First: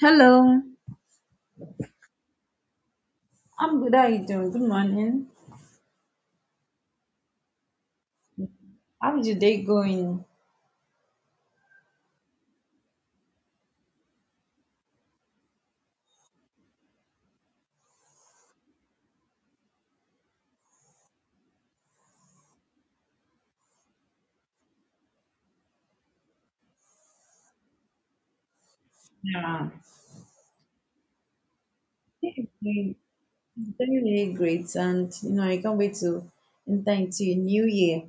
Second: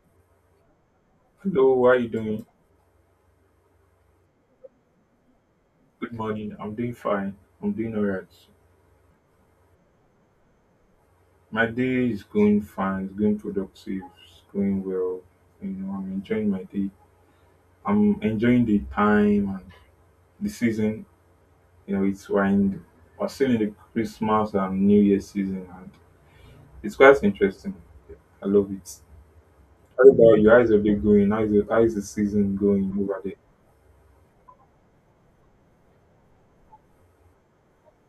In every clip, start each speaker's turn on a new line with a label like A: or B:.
A: Hello,
B: Hello, how are you doing?
A: I'm good. How you doing? Good morning.
B: Good morning. I'm doing fine. I'm doing all right.
A: How's your day going?
B: My day is going fine. It's going productive. It's going well. You know, I'm enjoying my day. I'm enjoying the time and the season. You know, it's when we're still in the Christmas and New Year season, and it's quite interesting. I love it.
A: Yeah,
B: How about you? How's your day going? How's the
A: day is
B: season going
A: going
B: over there?
A: It's very really great, and you know, I can't wait to enter into a new year.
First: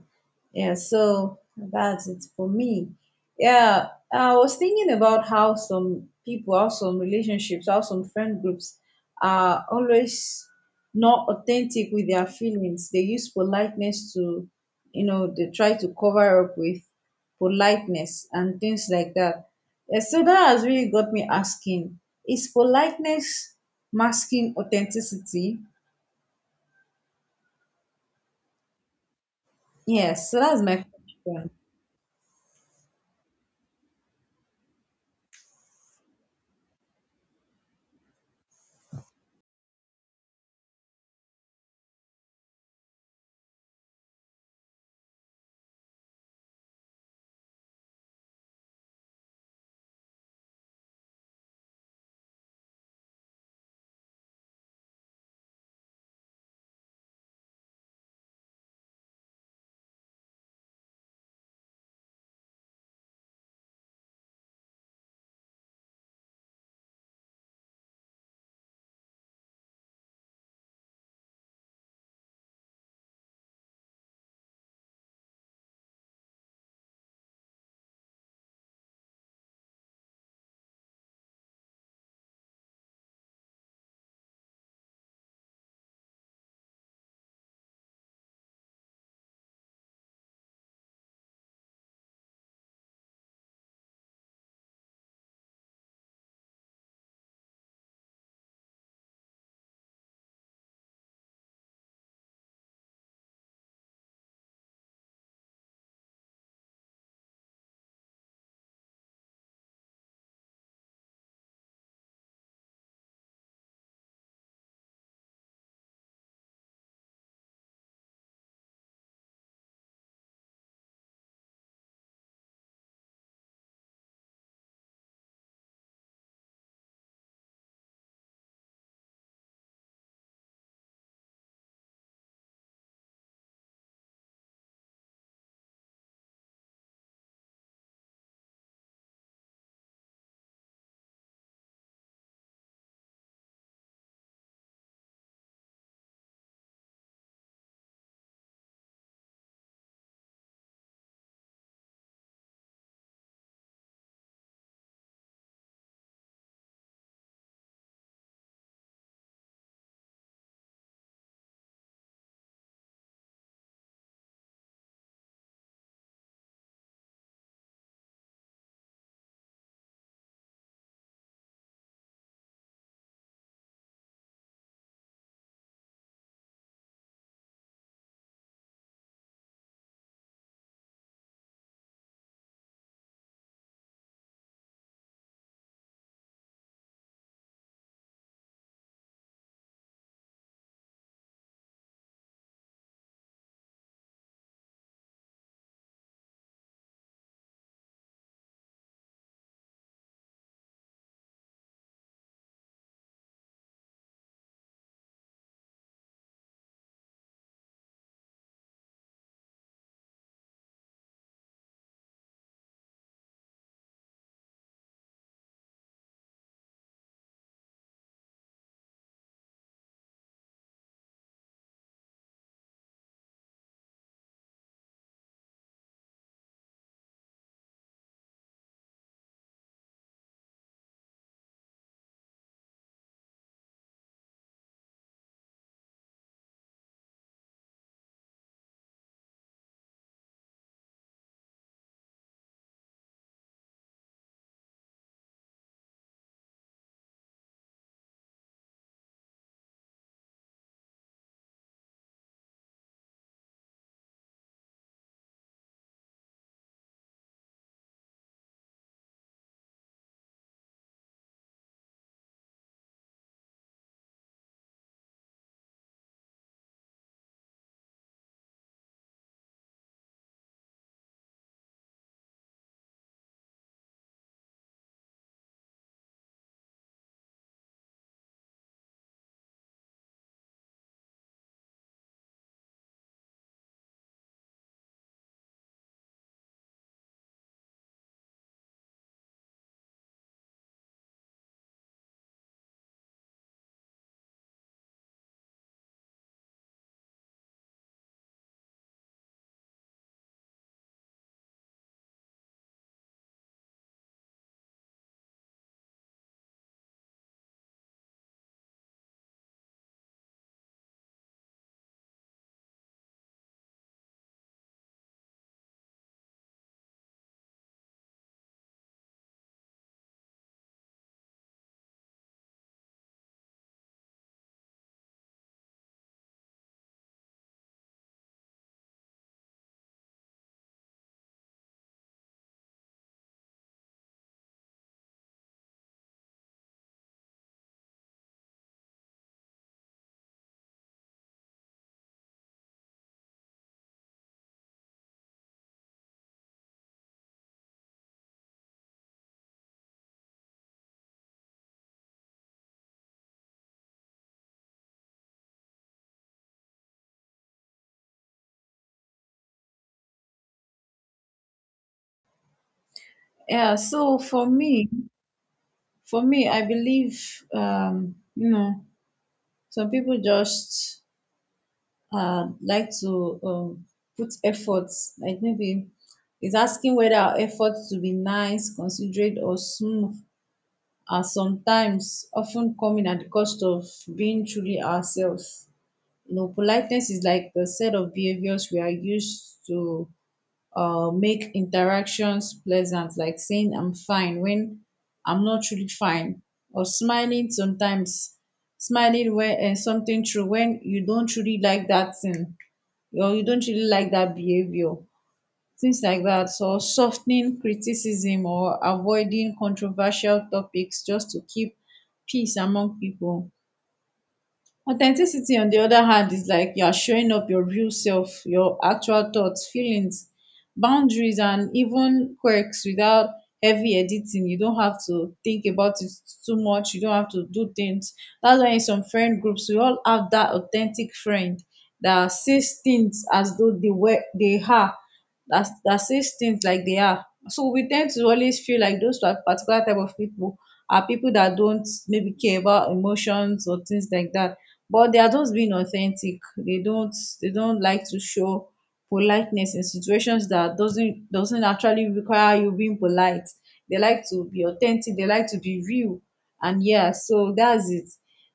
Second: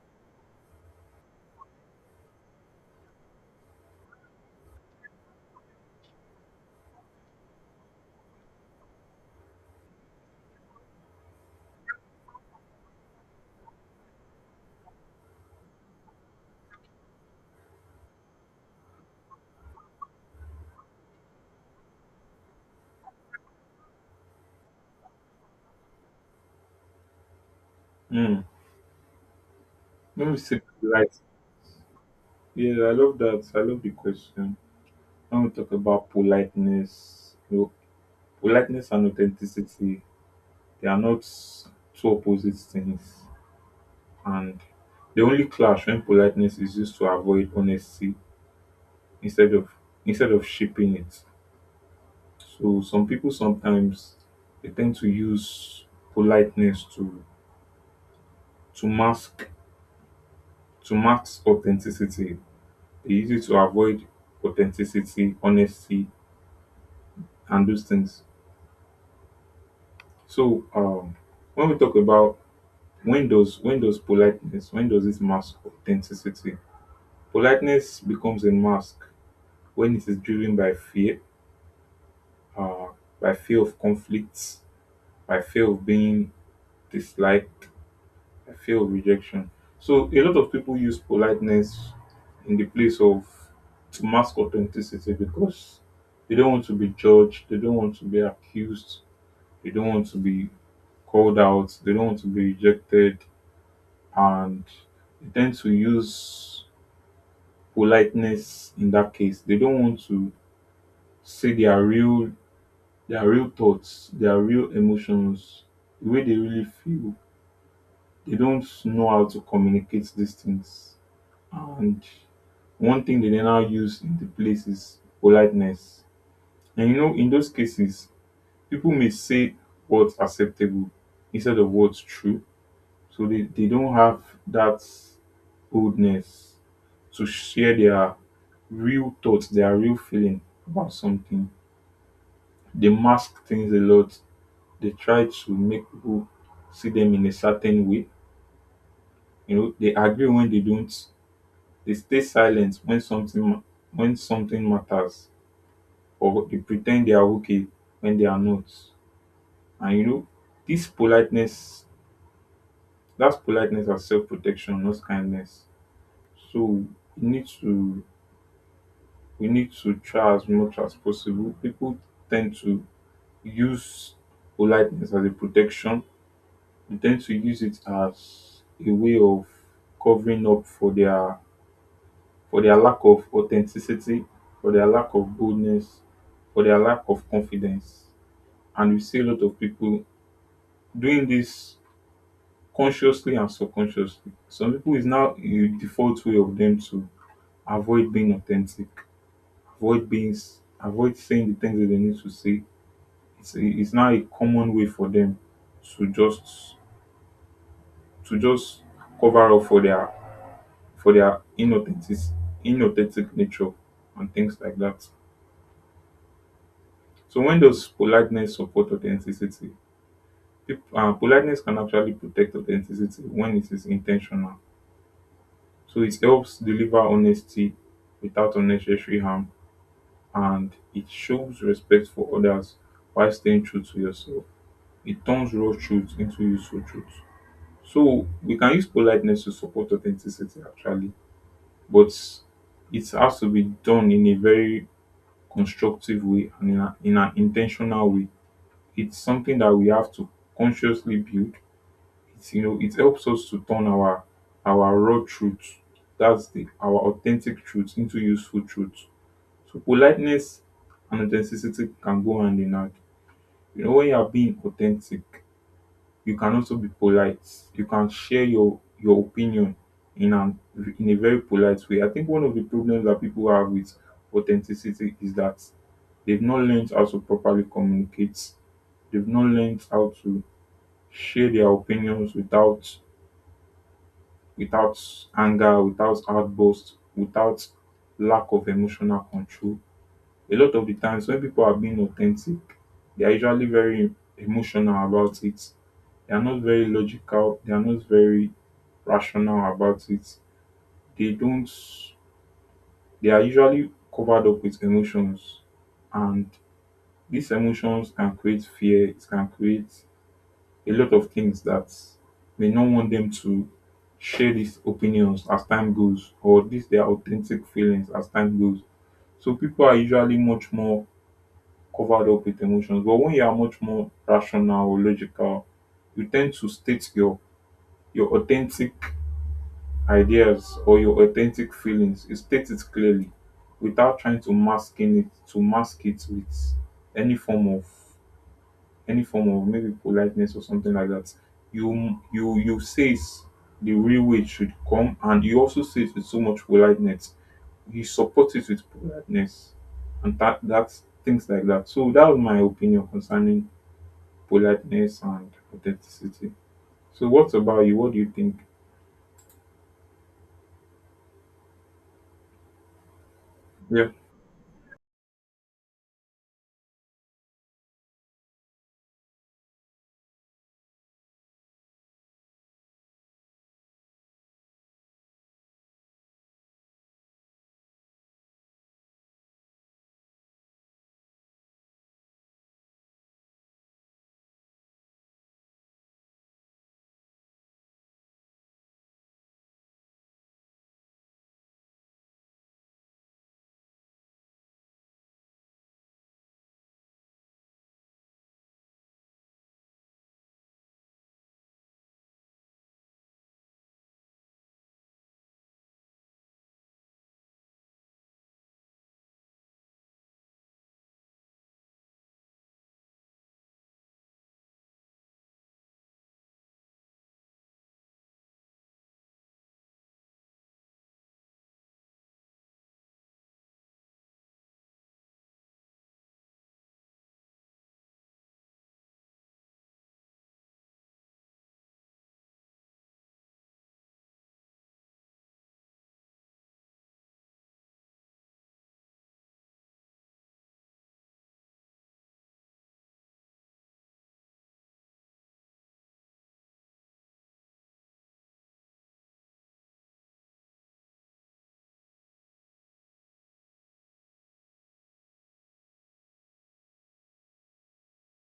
A: Yeah, so that's it for me. Yeah, I was thinking about how some people, how some relationships, how some friend groups are always not authentic with their feelings. They use politeness they try to cover up with politeness and things like that. Yeah, so that has really got me asking, is politeness masking authenticity?
B: Hmm. Let
A: Yes,
B: me
A: so
B: see.
A: that's my
B: Right.
A: question.
B: Yeah, I love that. I love the question. I want to talk about politeness. Politeness and authenticity, they are not two opposite things, and they only clash when politeness is used to avoid honesty instead of instead of shaping it. So some people sometimes, they tend to use politeness to mask to mask authenticity. They use it to avoid authenticity, honesty, and those things. So when we talk about when does politeness, when does it mask authenticity? Politeness becomes a mask when it is driven uh, by fear of conflicts, by fear of being disliked, by fear of rejection. So a lot of people use politeness in the place of to mask authenticity because they don't want to be judged, they don't want to be accused, they don't want to be called out, they don't want to be rejected, and they tend to use politeness in that case. They don't want to say their real thoughts, their real emotions, the way they really feel. They don't know how to communicate these things. And one thing they then now use in the place is politeness. And you know, in those cases, people may say what's acceptable instead of what's true. So they don't have that boldness to share their real thoughts, their real feeling about something. They mask things a lot. They try to make people see them in a certain way. You know, they agree when they don't. They stay silent when something when something matters, or they pretend they are okay when they are not. And you know, this politeness, that's politeness as self-protection, not kindness. So we need to we need to try as much as possible. People tend to use politeness as a protection. They tend to use it as a way of covering up for their lack of authenticity, for their lack of boldness, for their lack of confidence. And we see a lot of people doing this consciously and subconsciously. Some people, is now a default way of them to avoid being authentic, avoid saying the things that they need to say. It's, it's now a common way for them to just to just cover up for their inauthentic inauthentic nature and things like that. So when does politeness support authenticity? Politeness can actually protect authenticity when it is intentional. So it helps deliver honesty without unnecessary harm, and it shows respect for others while staying true to yourself. It turns raw truth into useful truth. So we can use politeness to support authenticity actually, but it has to be done in a very constructive way and in an in way. It's something that we have to consciously build. It's, you know, it helps us to turn our raw truth, that's the our authentic truth, into useful truth. So politeness and authenticity can go hand in hand. You know, when you are being authentic, you can also be polite. You can share your opinion in an in a very polite way. I think one of the problems that people have with authenticity is that they've not learned how to properly communicate. They've not learned how to share their opinions without anger, without outburst, without lack of emotional control. A lot of the times when people are being authentic, they are usually very emotional about it. They are not very logical, they are not very rational about it. They don't they are usually covered up with emotions, and these emotions can create fear, it can create a lot of things that we don't want them to share these opinions as time goes, or these their authentic feelings as time goes. So people are usually much more covered up with emotions. But when you are much more rational or logical, you tend to state your authentic ideas or your authentic feelings. You state it clearly without trying to masking it to mask it with any form of any form of maybe politeness or something like that. You say it's the real way it should come, and you also say it with so much politeness. You support it with politeness, and that's things like that. So that was my opinion concerning politeness and authenticity. So what about you? What do you think?
A: Yeah,
B: Yeah,
A: so for me, I believe, some people just like to put efforts, like maybe it's asking whether our efforts to be nice, considerate, or smooth are sometimes often coming at the cost of being truly ourselves. You know, politeness is like the set of behaviors we are used to make interactions pleasant, like saying I'm fine when I'm not really fine, or smiling when something true when you don't really like that thing or you don't really like that behavior, things like that. So softening criticism or avoiding controversial topics just to keep peace among people. Authenticity on the other hand is like you are showing up your real self, your actual thoughts, feelings, boundaries, and even quirks without heavy editing. You don't have to think about it too much, you don't have to do things. That's why in some friend groups we all have that authentic friend that says things as though they are, that sees things like they are. So we tend to always feel like those particular type of people are people that don't maybe care about emotions or things like that. But they are just being authentic. They don't like to show politeness in situations that doesn't actually require you being polite. They like to be authentic, they like to be real. And yeah, so that's it.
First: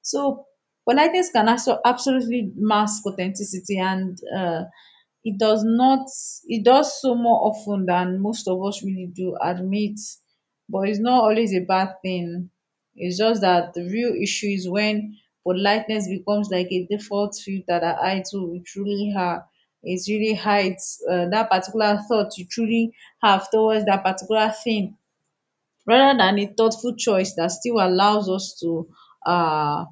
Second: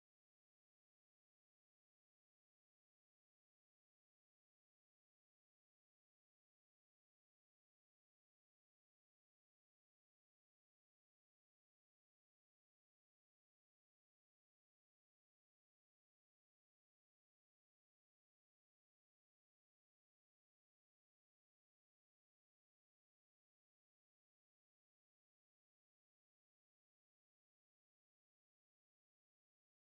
A: So politeness can also absolutely mask authenticity, and it does not, it does so more often than most of us really do admit. But it's not always a bad thing. It's just that the real issue is when politeness becomes like a default filter that hides who we truly are. It really hides that particular thought you truly have towards that particular thing, rather than a thoughtful choice that still allows us to um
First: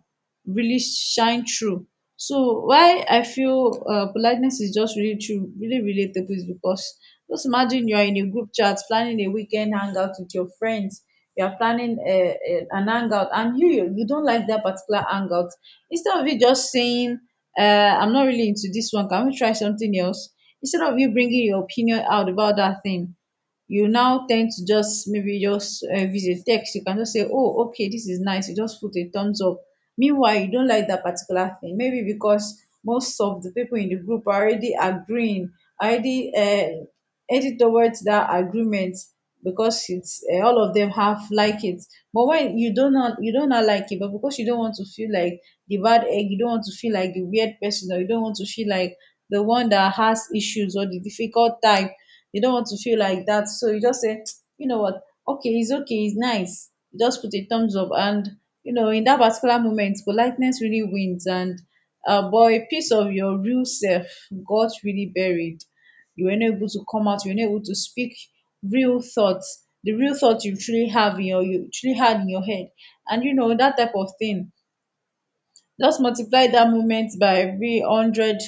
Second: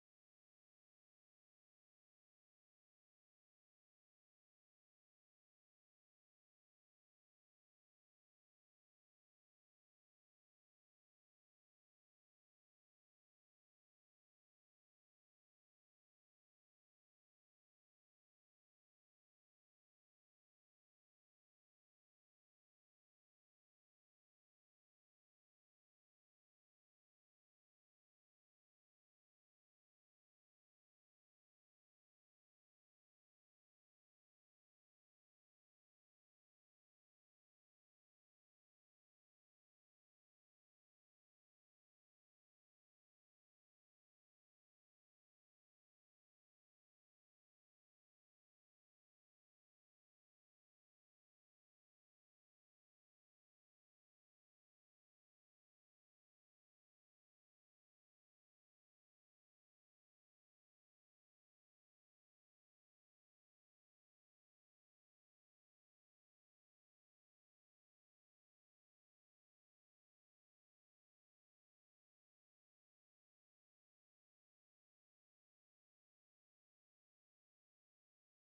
A: really shine through. So why I feel politeness is just really true, really relatable is because, just imagine you are in a group chat planning a weekend hangout with your friends. You are planning an hangout, and you don't like that particular hangout. Instead of you just saying, uh, I'm not really into this one, can we try something else? Instead of you bringing your opinion out about that thing, you now tend to just maybe just if text, you can just say, oh okay, this is nice, you just put a thumbs up. Meanwhile you don't like that particular thing, maybe because most of the people in the group are already agreeing, already headed towards that agreement, because it's, all of them have like it. But when you don't, not you don't, not like it, but because you don't want to feel like the bad egg, you don't want to feel like the weird person, or you don't want to feel like the one that has issues or the difficult type, you don't want to feel like that. So you just say, you know what? Okay, it's nice. You just put a thumbs up. And, in that particular moment, politeness really wins. And, boy, a piece of your real self got really buried. You were not able to come out, you were not able to speak real thoughts, the real thoughts you truly have in your, you truly had in your head. And, that type of thing, just multiply that moment by every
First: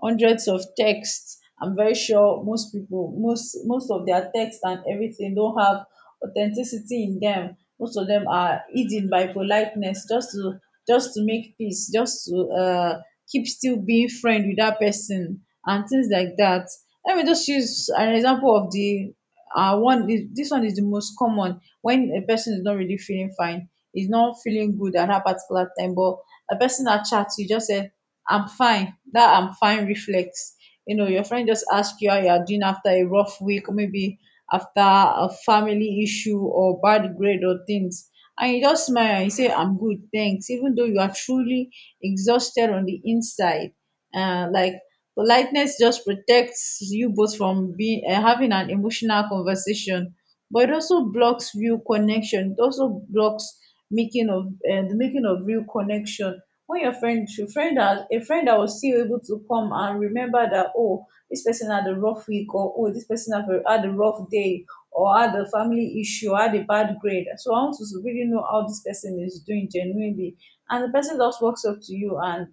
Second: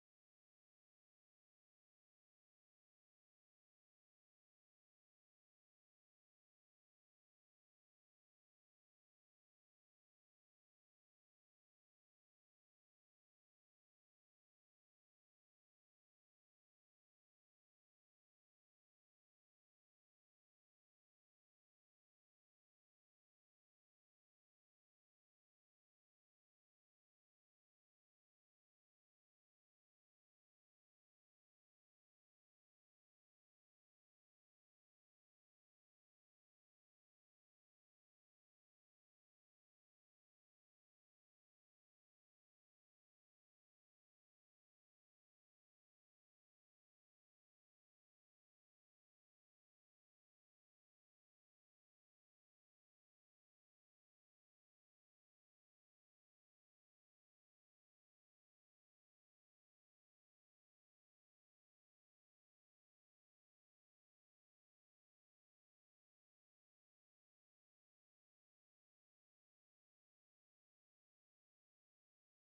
A: hundreds of texts. I'm very sure most people, most of their texts and everything don't have authenticity in them. Most of them are hidden by politeness, just to make peace, just to keep still being friend with that person and things like that. Let me just use an example of this one is the most common, when a person is not really feeling fine, is not feeling good at that particular time, but a person that chats, you just say I'm fine. That I'm fine reflex. You know, your friend just ask you how you are doing after a rough week, or maybe after a family issue or bad grade or things, and you just smile and you say I'm good, thanks, even though you are truly exhausted on the inside. Like, politeness just protects you both from being having an emotional conversation, but it also blocks real connection. It also blocks making of the making of real connection. When your friend, has a friend that was still able to come and remember that, oh, this person had a rough week, or oh, this person had a rough day, or had a family issue, or had a bad grade, so I want to really know how this person is doing genuinely. And the person just walks up to you, and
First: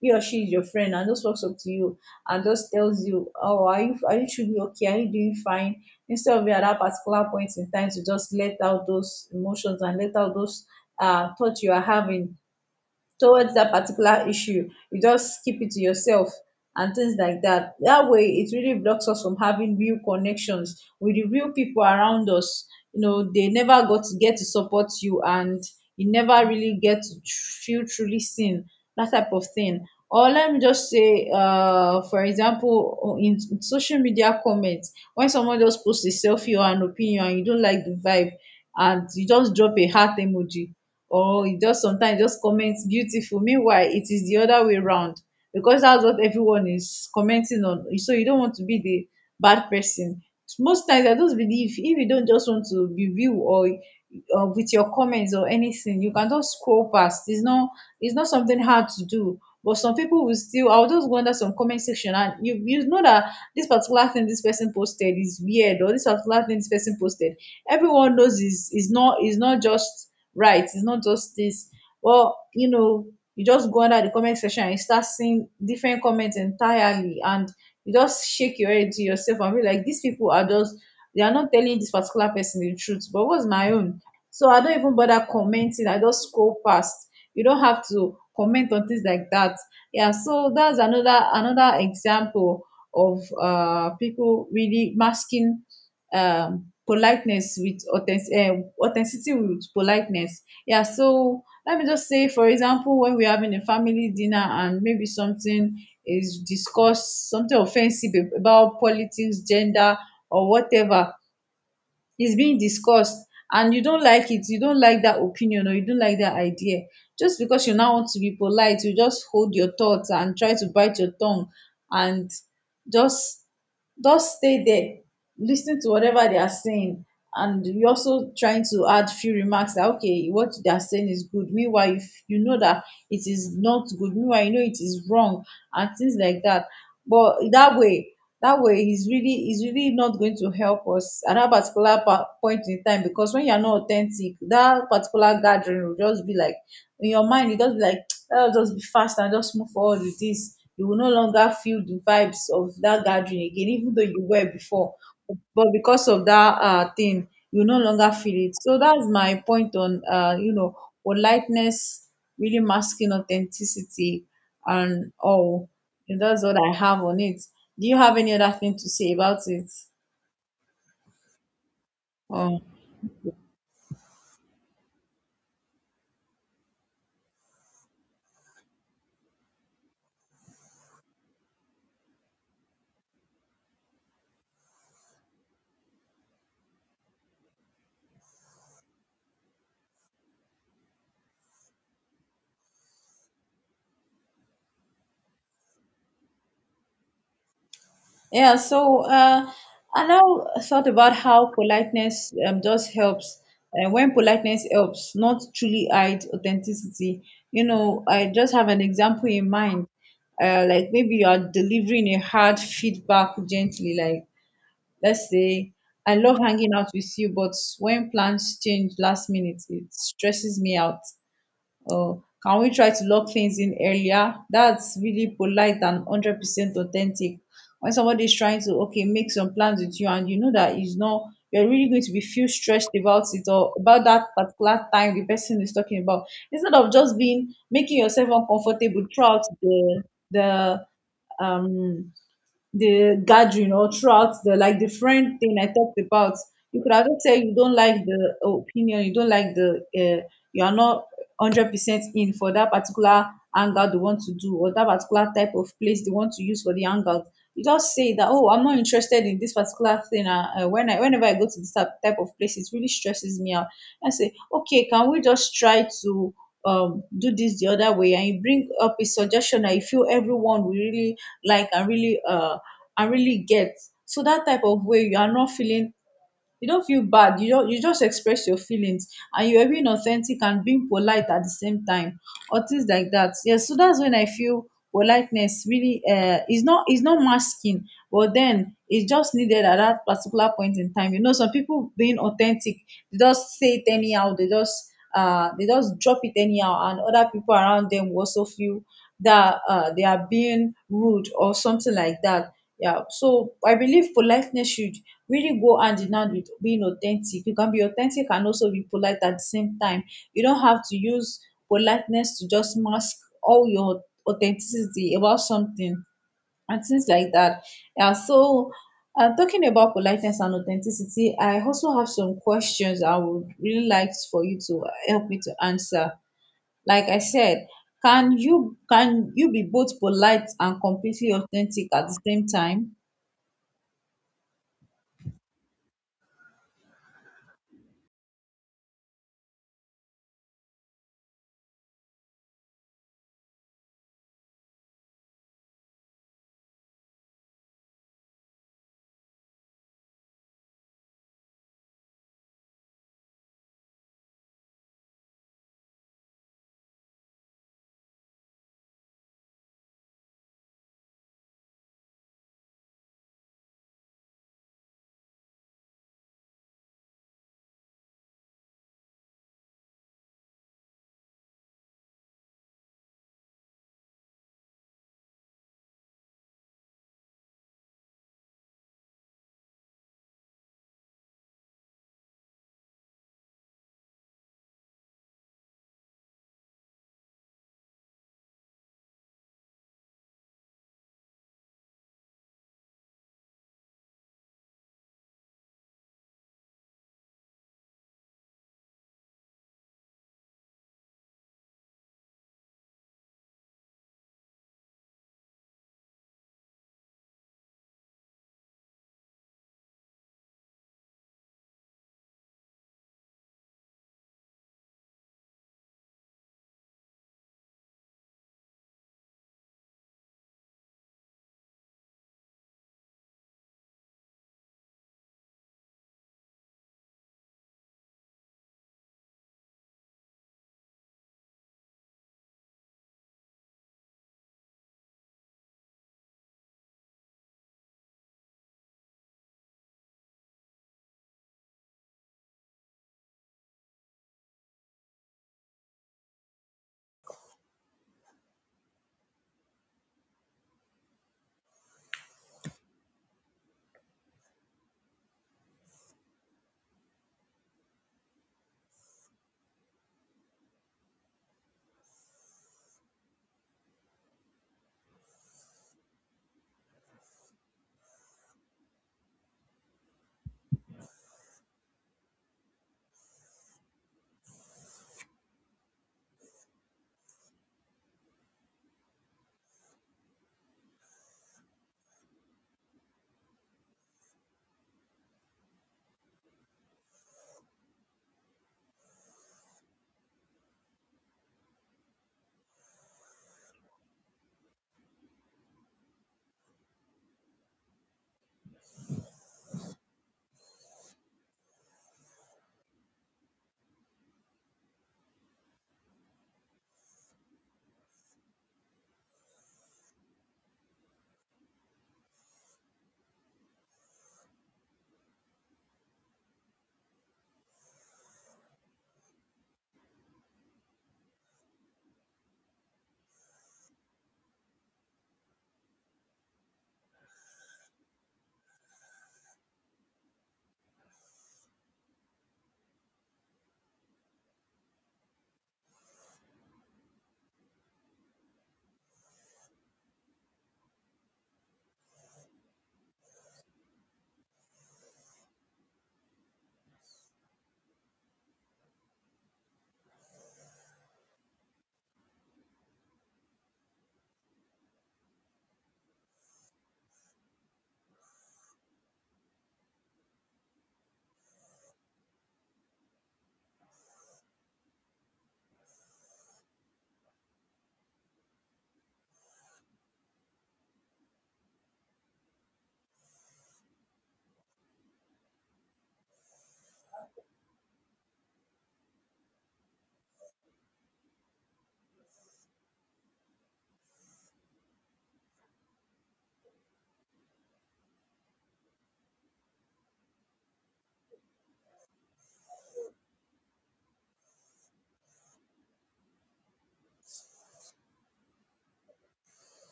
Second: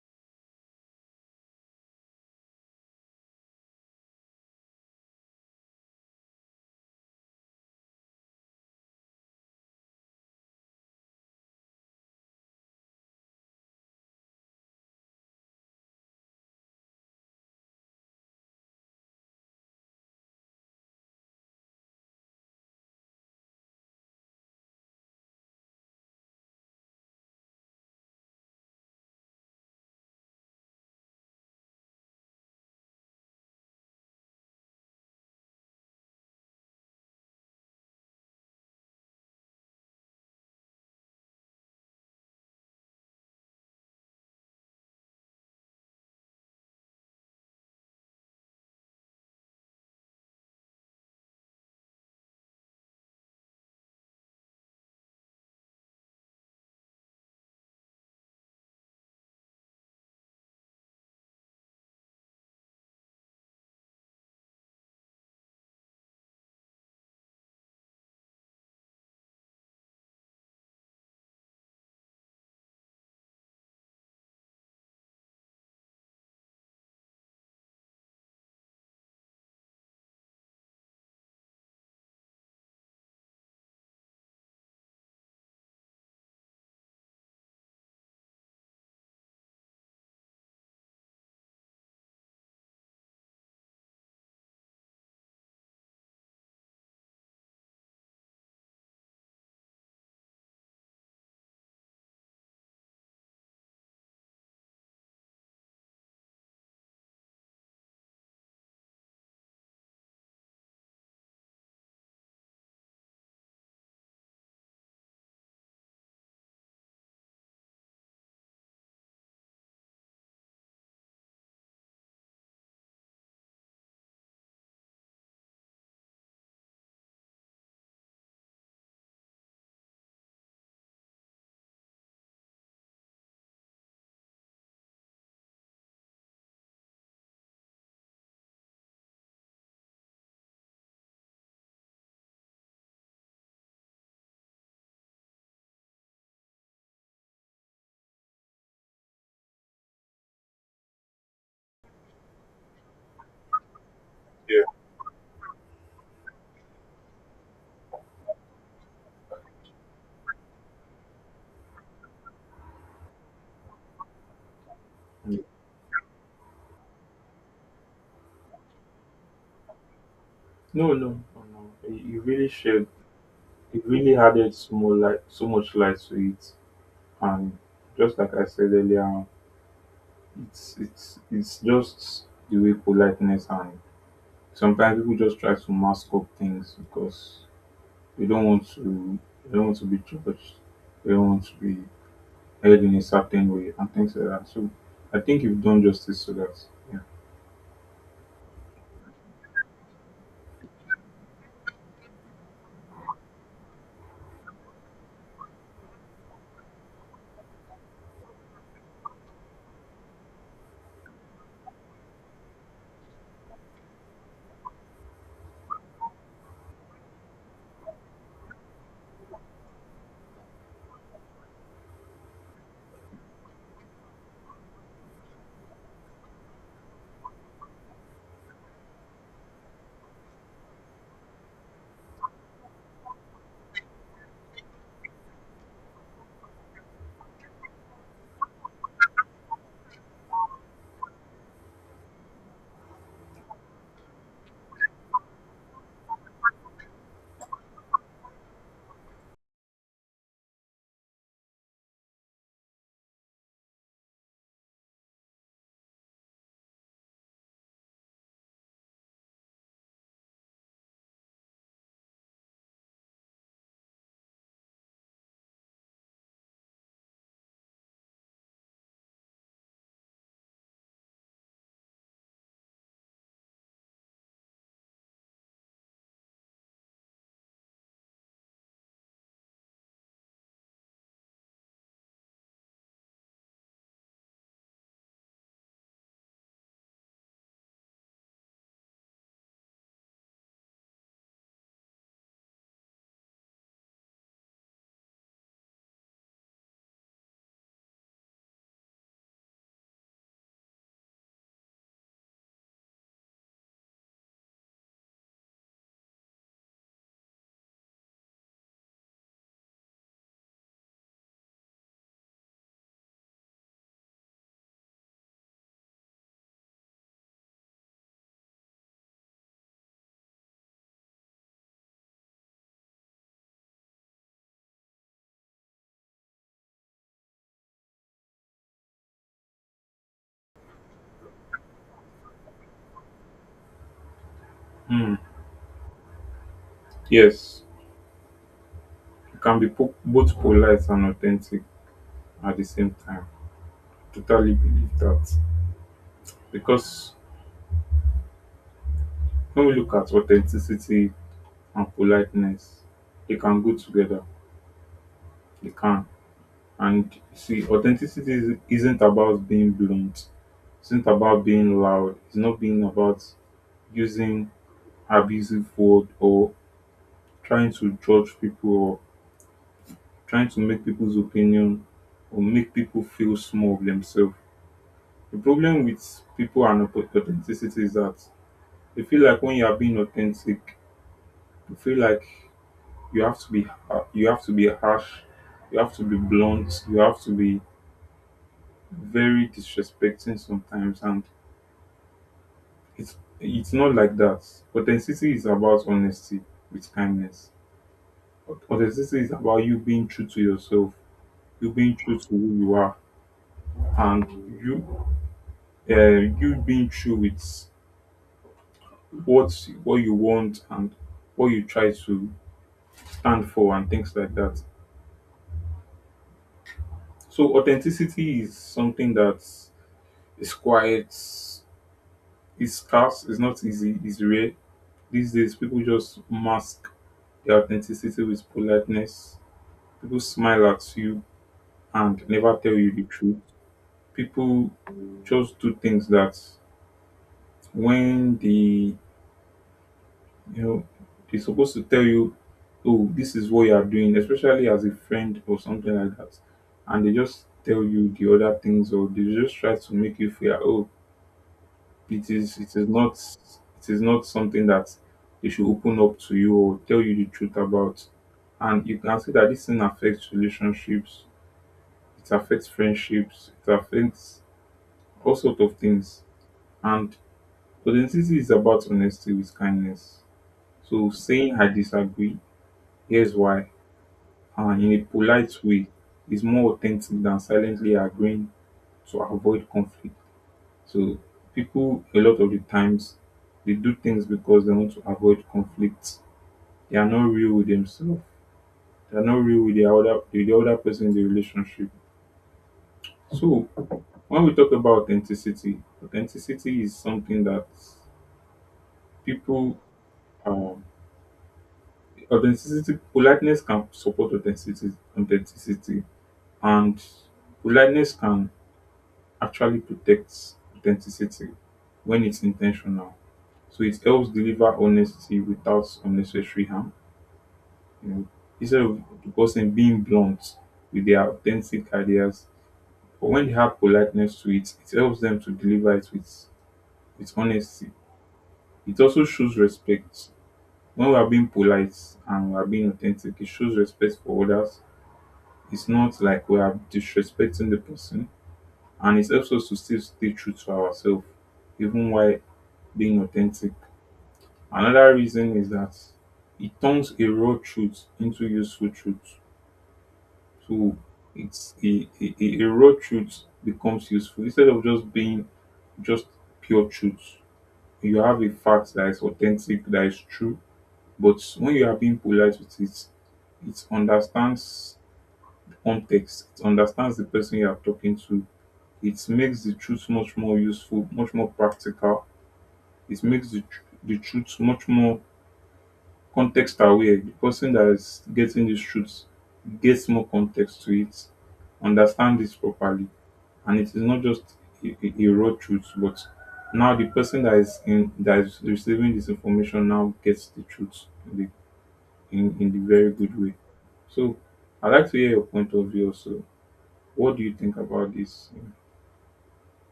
A: he or she is your friend and just walks up to you and just tells you, oh, are you should be okay? Are you doing fine? Instead of you at that particular point in time to just let out those emotions and let out those thoughts you are having towards that particular issue, you just keep it to yourself and things like that. That way, it really blocks us from having real connections with the real people around us. You know, they never got to get to support you, and you never really get to feel truly seen. That type of thing. Or, let me just say, for example, in social media comments, when someone just posts a selfie or an opinion, and you don't like the vibe, and you just drop a heart emoji, or e just sometimes just comment beautiful, meanwhile it is the other way round, because that's what everyone is commenting on, so you don't want to be the bad person. Most times I just believe, if you don't just want to be view, or with your comments or anything, you can just scroll past. It's not something hard to do. But some people will still, I'll just go under some comment section, and you, you know, that this particular thing this person posted is weird, or this particular thing this person posted, everyone knows is not just right. It's not just this. Well, you just go under the comment section and you start seeing different comments entirely, and you just shake your head to yourself and be like, these people are just, they are not telling this particular person the truth. But what's my own? So I don't even bother commenting, I just scroll past. You don't have to comment on things like that. Yeah, so that's another example of people really masking, politeness with authenticity with politeness. Yeah, so let me just say, for example, when we're having a family dinner and maybe something is discussed, something offensive about politics, gender, or whatever, is being discussed, and you don't like it, you don't like that opinion, or you don't like that idea. Just because you now want to be polite, you just hold your thoughts and try to bite your tongue, and just just stay there listening to whatever they are saying, and you also trying to add few remarks that, okay, what they are saying is good, meanwhile if you know that it is not good, meanwhile you know it is wrong and things like that. But that way, is really not going to help us at that particular point in time, because when you're not authentic, that particular gathering will just be like, in your mind you just be like, oh, just be fast and just move forward with this. You will no longer feel the vibes of that gathering again, even though you were
B: yeah.
A: before. But because of that thing, you no longer feel it. So that's my point on, politeness really masking authenticity and
B: Yeah.
A: all. And that's what I have on it. Do you have any other thing to say about it?
B: No, no, no, no. You really
A: Oh,
B: shared. It really added so more light, so much light to it, and just like I said earlier. It's just the way politeness and sometimes people just try to mask up things because they don't want to they don't want to be judged. They don't want to be held in a certain way and things like that. So I think you've done justice to that. Yeah.
A: yeah. So I now thought about how politeness just helps. And when politeness helps, not truly hide authenticity. You know, I just have an example in mind. Like maybe you are delivering a hard feedback gently. Like let's say, I love hanging out with you, but when plans change last minute, it stresses me out. Oh, can we try to lock things in earlier? That's really polite and 100% authentic. When somebody is trying to, okay, make some plans with you and you know that is not, you're really going to be feel stressed about it or about that particular time the person is talking about. Instead of just being, making yourself uncomfortable throughout the, um the gathering or throughout the like the friend thing I talked about. You could have just said you don't like the opinion, you don't like the you are not 100% in for that particular hangout they want to do or that particular type of place they want to use for the hangout. You just say that oh I'm not interested in this particular thing. Whenever I go to this type of place, it really stresses me out. I say okay, can we just try to do this the other way, and you bring up a suggestion that you feel everyone will really like and really get. So that type of way you are not feeling, you don't feel bad, you just express your feelings, and you are being authentic and being polite at the same time or things like that. Yes, so that's when I feel politeness really is not masking, but then it's just needed at that particular point in time. You know, some people being authentic, they just say it anyhow, they just drop it anyhow, and other people around them will also feel that they are being rude or something like that. Yeah, so I believe politeness should really go hand in hand with being authentic. You can be authentic and also be polite at the same time. You don't have to use politeness to just mask all your authenticity about something and things like that. Yeah, so talking about politeness and authenticity, I also have some questions I would really like for you to help me to answer. Like I said, can you be both polite and completely authentic at the same time?
B: Hmm. Yes. You can be both polite and authentic at the same time. Totally believe that. Because when we look at authenticity and politeness, they can go together. They can. And see, isn't about being blunt. It's not about being loud. It's not being about using abusive word, or trying to judge people, or trying to make people's opinion, or make people feel small of themselves. The problem with people and authenticity is that they feel like when you are being authentic, you feel like you have to you have to be harsh, you have to be blunt, you have to be very disrespecting sometimes, and it's not like that. Authenticity is about honesty with kindness. Authenticity is about you being true to yourself, you being true to who you are, and you you being true with what you want and what you try to stand for and things like that. So authenticity is something that is quite is scarce. It's not easy. It's rare these days. People just mask their authenticity with politeness. People smile at you and never tell you the truth. People just do things that when they, you know, they're supposed to tell you, oh, this is what you are doing, especially as a friend or something like that, and they just tell you the other things or they just try to make you feel like, oh it is not, it is not something that they should open up to you or tell you the truth about. And you can see that this thing affects relationships, it affects friendships, it affects all sorts of things. And authenticity is about honesty with kindness. So saying I disagree, here's why, in a polite way, is more authentic than silently agreeing to avoid conflict. So people a lot of the times, they do things because they want to avoid conflict. They are not real with themselves. They are not real with the other person in the relationship. So when we talk about authenticity, authenticity is something that people um, authenticity, politeness can support authenticity, authenticity, and politeness can actually protect authenticity when it's intentional. So it helps deliver honesty without unnecessary harm. You know, instead of the person being blunt with their authentic ideas, but when they have politeness to it, it helps them to deliver it with honesty. It also shows respect. When we are being polite and we are being authentic, it shows respect for others. It's not like we are disrespecting the person, and it helps us to still stay true to ourselves, even while being authentic. Another reason is that it turns a raw truth into useful truth. So it's a a raw truth becomes useful instead of just being just pure truth. You have a fact that is authentic, that is true, but when you are being polite with it, it understands the context, it understands the person you are talking to, it makes the truth much more useful, much more practical. It makes the truth much more context aware. The person that is getting this truth gets more context to it, understand this properly, and it is not just a raw truth, but now the person that is in that is receiving this information now gets the truth in the very good way. So I'd like to hear your point of view also. What do you think about this?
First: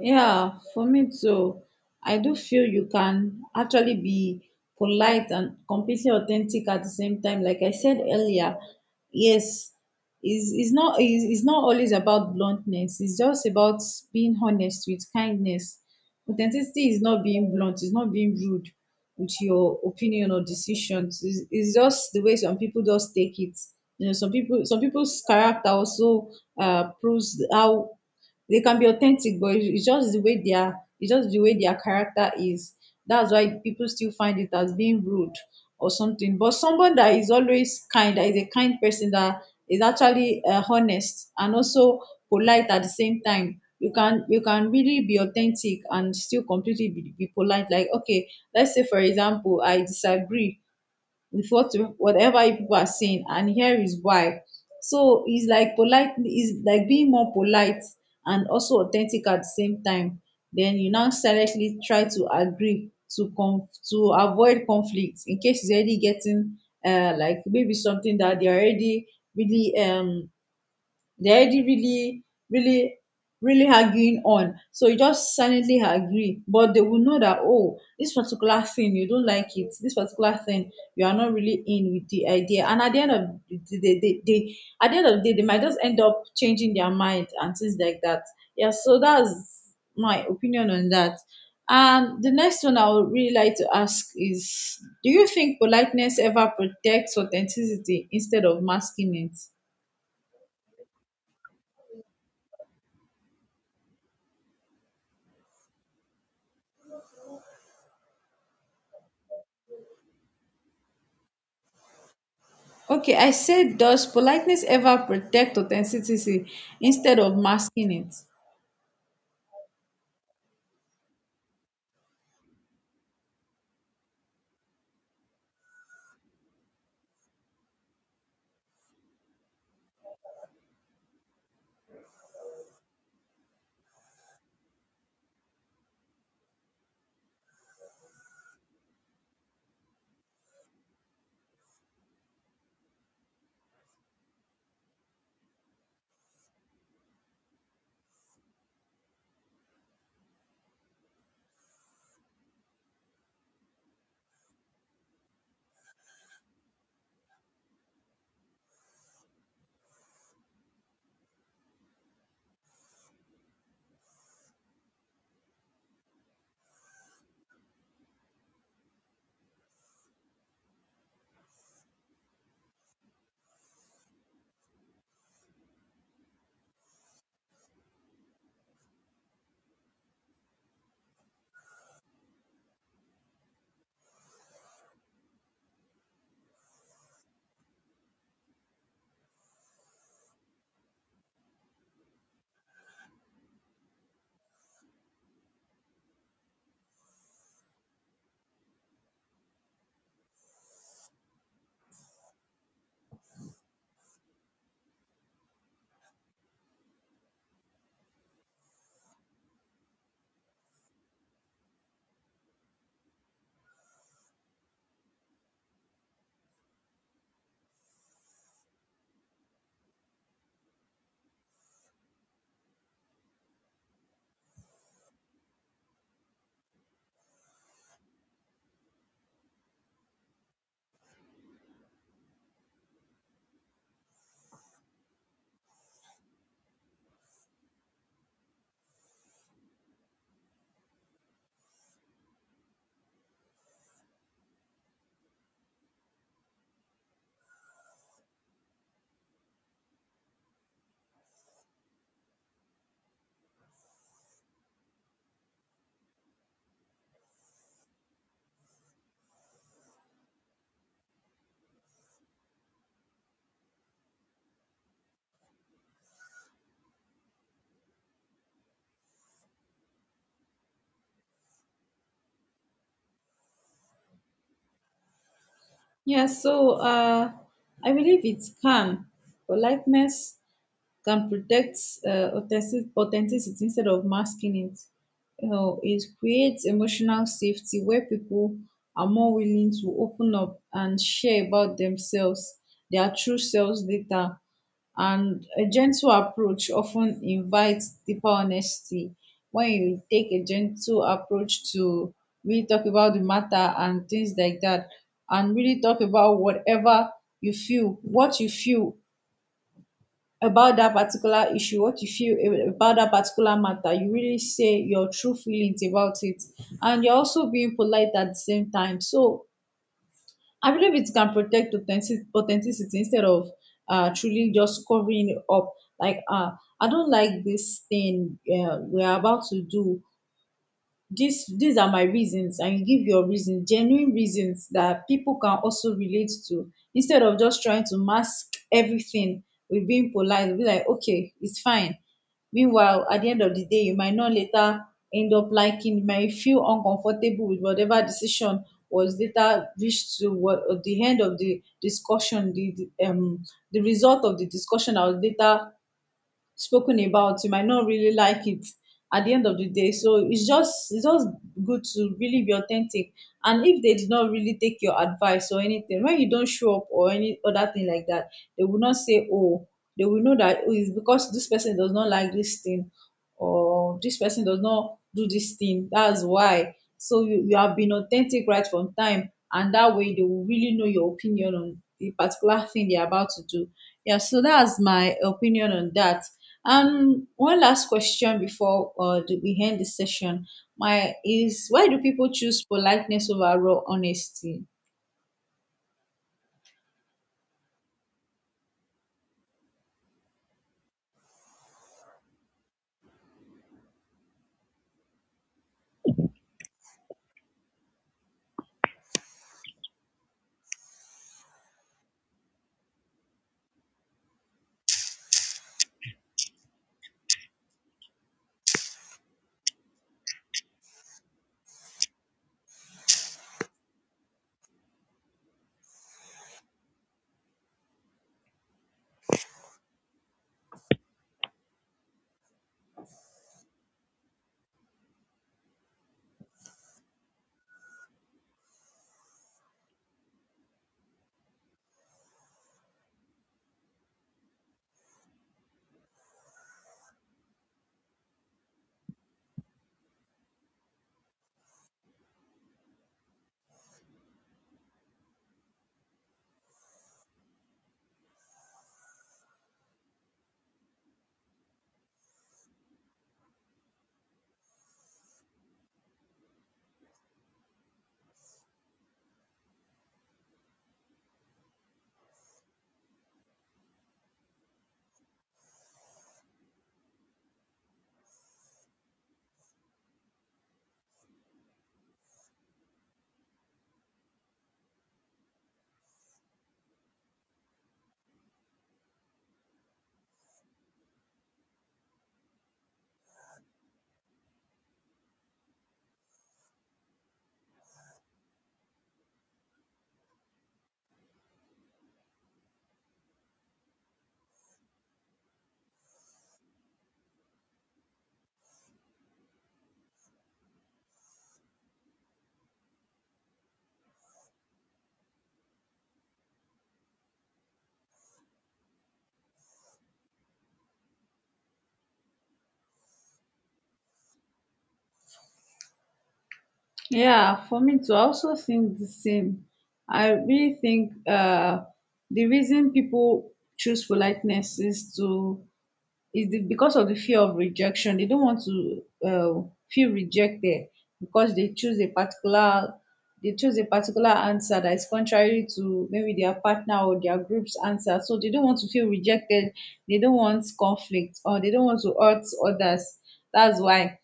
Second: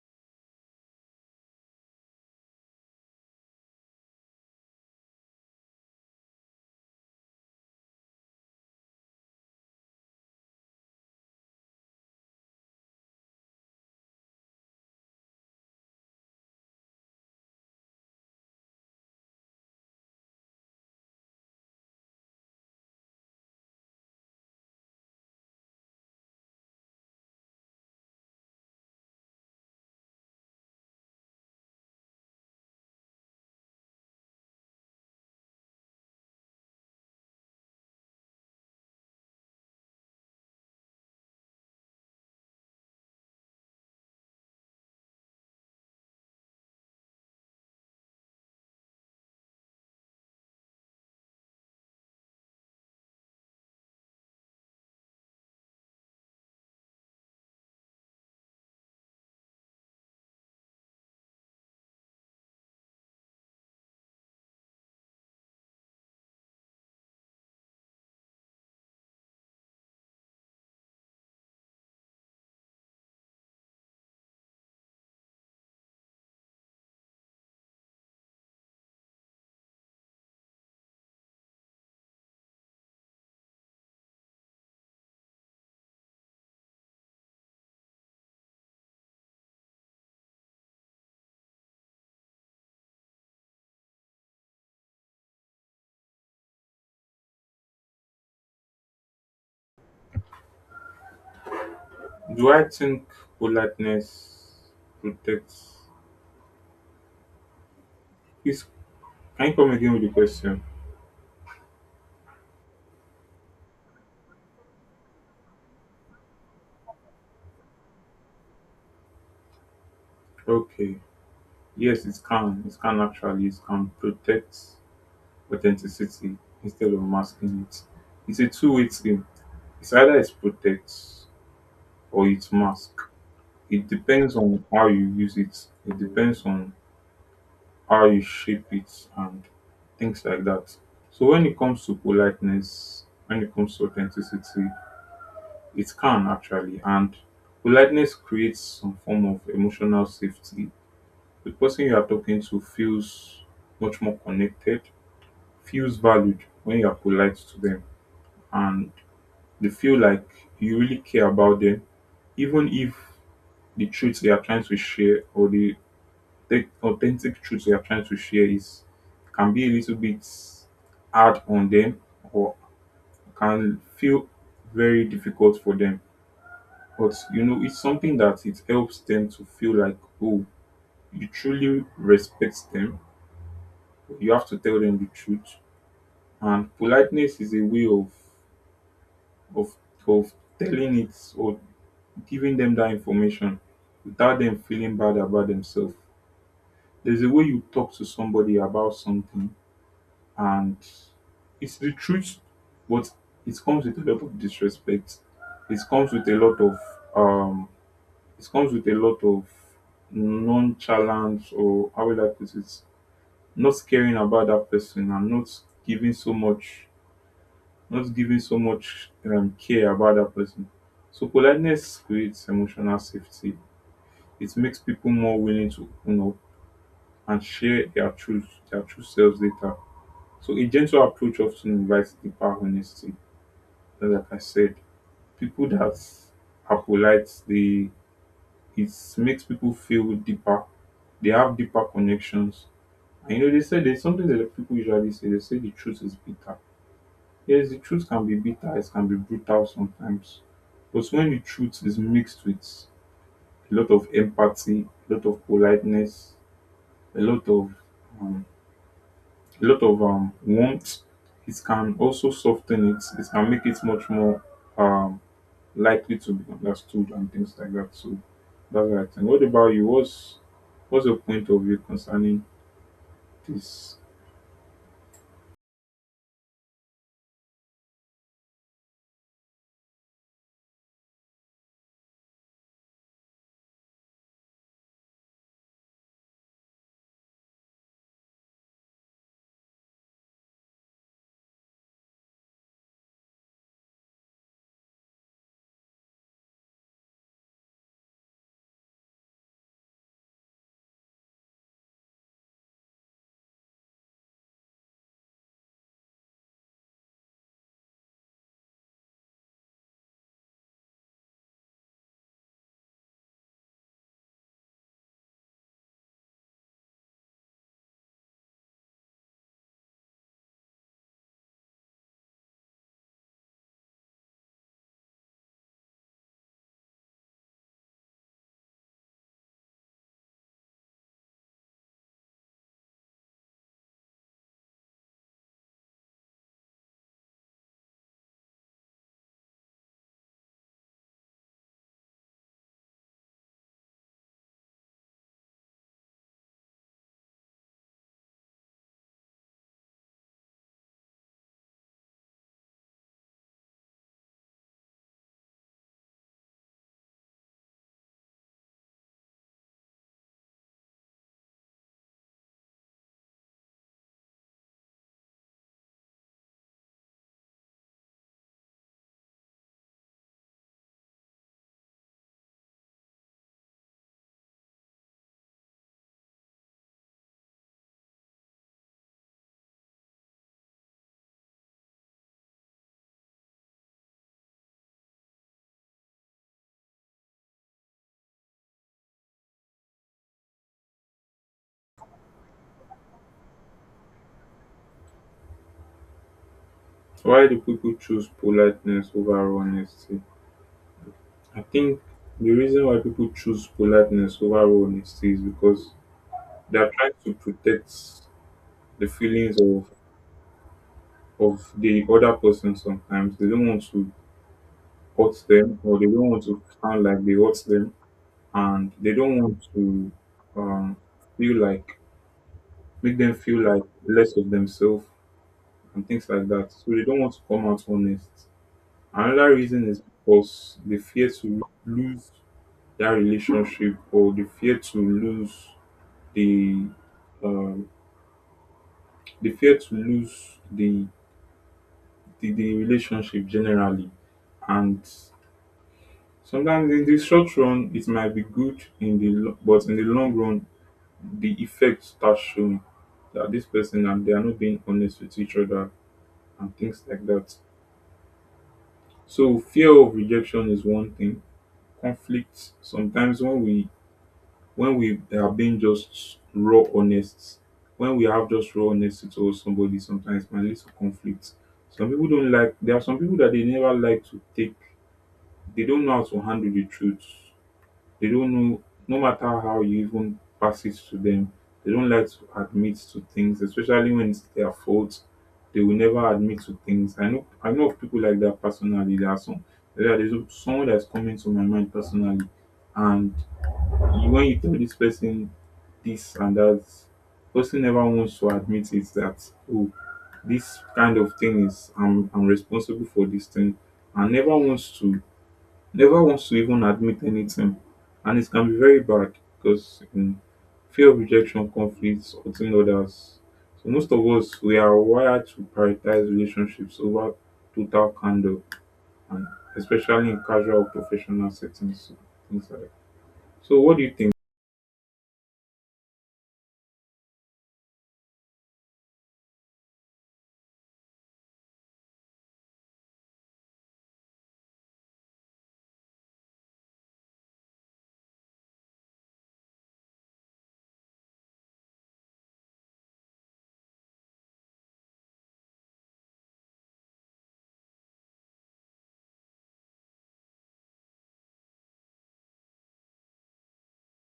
A: Yeah, for me too. I do feel you can actually be polite and completely authentic at the same time. Like I said earlier, yes, is not always about bluntness. It's just about being honest with kindness. Authenticity is not being blunt. It's not being rude with your opinion or decisions. It's just the way some people just take it. You know, some people's character also proves how they can be authentic, but it's just the way their, it's just the way their character is. That's why people still find it as being rude or something. But someone that is always kind, that is a kind person, that is actually honest and also polite at the same time. You can really be authentic and still completely be polite. Like okay, let's say for example, I disagree with whatever you people are saying and here is why. So it's like polite, it's like being more polite and also authentic at the same time, then you now silently try to agree to to avoid conflict, in case it's already getting like maybe something that they're already really they're already really, really arguing on. So you just silently agree, but they will know that, oh, this particular thing, you don't like it. This particular thing, you are not really in with the idea. And at the end of the day, at the end of the day, they might just end up changing their mind and things like that. Yeah, so that's my opinion on that. And the next one I would really like to ask is, do you think politeness ever protects authenticity instead of masking it?
B: Do I think politeness protects? Please, can you come again with the question?
A: Okay, I said, does politeness ever protect authenticity instead of masking it?
B: Okay. Yes, it can. It can actually. It can protect authenticity instead of masking it. It's a two-way thing. It's either it protects or it masks. It depends on how you use it. It depends on how you shape it and things like that. So when it comes to politeness, when it comes to authenticity, it can actually, and politeness creates some form of emotional safety. The person you are talking to feels much more connected, feels valued when you are polite to them, and they feel like you really care about them, even if the truth they are trying to share or the authentic truth they are trying to share is can be a little bit hard on them or can feel very difficult for them. But you know, it's something that it helps them to feel like, oh, you truly respect them. You have to tell them the truth. And politeness is a way of of telling it or giving them that information without them feeling bad about themselves. There's a way you talk to somebody about something and it's the truth, but it comes with a lot of disrespect. It comes with a lot of um it comes with a lot of nonchalance, or how will I put it? Not caring about that person and not giving so much, not giving so much care about that person. So politeness creates emotional safety. It makes people more willing to open up and share their truth, their true selves later. So a gentle approach often invites deeper honesty. Like I said, people that are polite, they it makes people feel deeper. They have deeper connections. And you know, they say there's something that people usually say. They say the truth is bitter. Yes, the truth can be bitter. It can be brutal sometimes. But when the truth is mixed with a lot of empathy, a lot of politeness, a lot of um, a lot of warmth, it can also soften it. It can make it much more um, likely to be understood and things like that. So that's what I think. What about you? What's your point of view concerning this?
A: Yeah, so I believe it can. Politeness can protect authenticity instead of masking it. You know, it creates emotional safety where people are more willing to open up and share about themselves, their true selves later. And a gentle approach often invites deeper honesty. When you take a gentle approach to really talk about the matter and things like that, and really talk about whatever you feel, what you feel about that particular issue, what you feel about that particular matter. You really say your true feelings about it, and you're also being polite at the same time. So I believe it can protect authenticity instead of truly just covering it up. Like, I don't like this thing we're about to do. This These are my reasons, and you give your reason, genuine reasons that people can also relate to, instead of just trying to mask everything with being polite, be like, okay, it's fine. Meanwhile, at the end of the day, you might not later end up liking, you might feel uncomfortable with whatever decision was later reached to what at the end of the discussion, the result of the discussion that was later spoken about, you might not really like it at the end of the day. So it's just good to really be authentic. And if they did not really take your advice or anything, when you don't show up or any other thing like that, they will not say oh, they will know that, oh, it's because this person does not like this thing, or this person does not do this thing, that's why. So you have been authentic right from time, and that way they will really know your opinion on the particular thing they're about to do. Yeah, so that's my opinion on that. One last question before we end the session. My is why do people choose politeness over raw honesty?
B: Why do people choose politeness over honesty? I think the reason why people choose politeness over honesty is because they're trying to protect the feelings of the other person sometimes. They don't want to hurt them or they don't want to sound like they hurt them and they don't want to um, feel like make them feel like less of themselves and things like that. So they don't want to come out honest. Another reason is because they fear to lose that relationship or they fear to lose the um, they fear to lose the relationship generally, and sometimes in the short run it might be good in the lo- but in the long run the effect starts showing that this person and they are not being honest with each other and things like that. So fear of rejection is one thing. Conflict sometimes when we are being just raw honest, when we have just raw honesty towards somebody, sometimes it might lead to conflict. Some people don't like, there are some people that they never like to take, they don't know how to handle the truth. They don't know, no matter how you even pass it to them, they don't like to admit to things, especially when it's their fault. They will never admit to things. I know of people like that personally. There are some, there is someone that's coming to my mind personally, and you when you tell this person this and that, person never wants to admit it that oh this kind of thing is I'm responsible for this thing and never wants to never wants to even admit anything, and it can be very bad because fear of rejection, conflicts, hurting others. So most of us we are wired to prioritize relationships over total candor and especially in casual professional settings. So, things like that. So what do you think?
A: Yeah, for me too, I also think the same. I really think the reason people choose politeness is to is the because of the fear of rejection. They don't want to uh, feel rejected because they choose a particular, they choose a particular answer that is contrary to maybe their partner or their group's answer, so they don't want to feel rejected, they don't want conflict, or they don't want to hurt others. That's why.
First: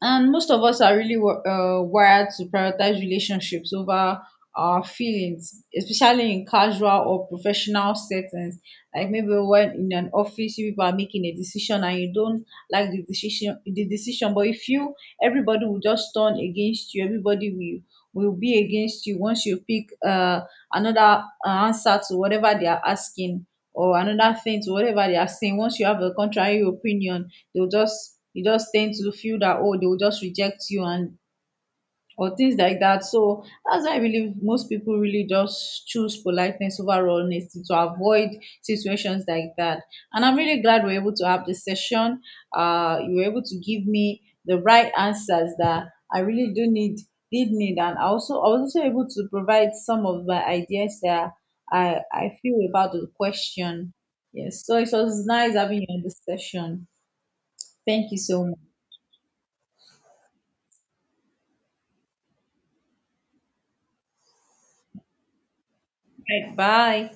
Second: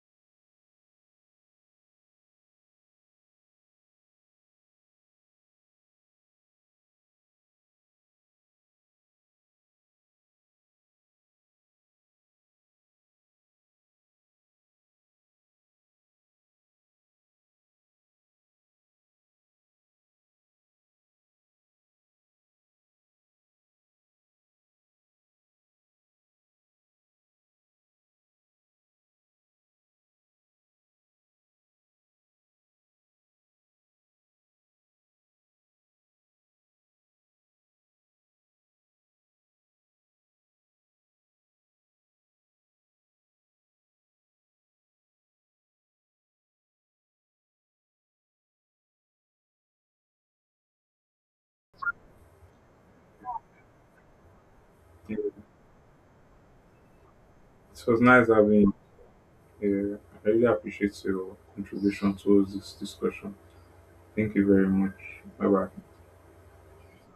A: And most of us are really wired to prioritize relationships over our feelings, especially in casual or professional settings. Like maybe when in an office, you people are making a decision and you don't like the decision. But if you, everybody will just turn against you. Everybody will be against you once you pick another answer to whatever they are asking or another thing to whatever they are saying. Once you have a contrary opinion, they'll just, you just tend to feel that oh they'll just reject you, and or things like that. So that's why I believe most people really just choose politeness over honesty to avoid situations like that. And I'm really glad we're able to have this session. You were able to give me the right answers that I really do need did need, and I also, I was also able to provide some of my ideas that I feel about the question. Yes, so it was nice having you on this session.
B: It was
A: Thank you
B: nice
A: so much.
B: having you. I really appreciate your contribution towards this discussion. Thank you very much. Bye bye.
A: Right, bye.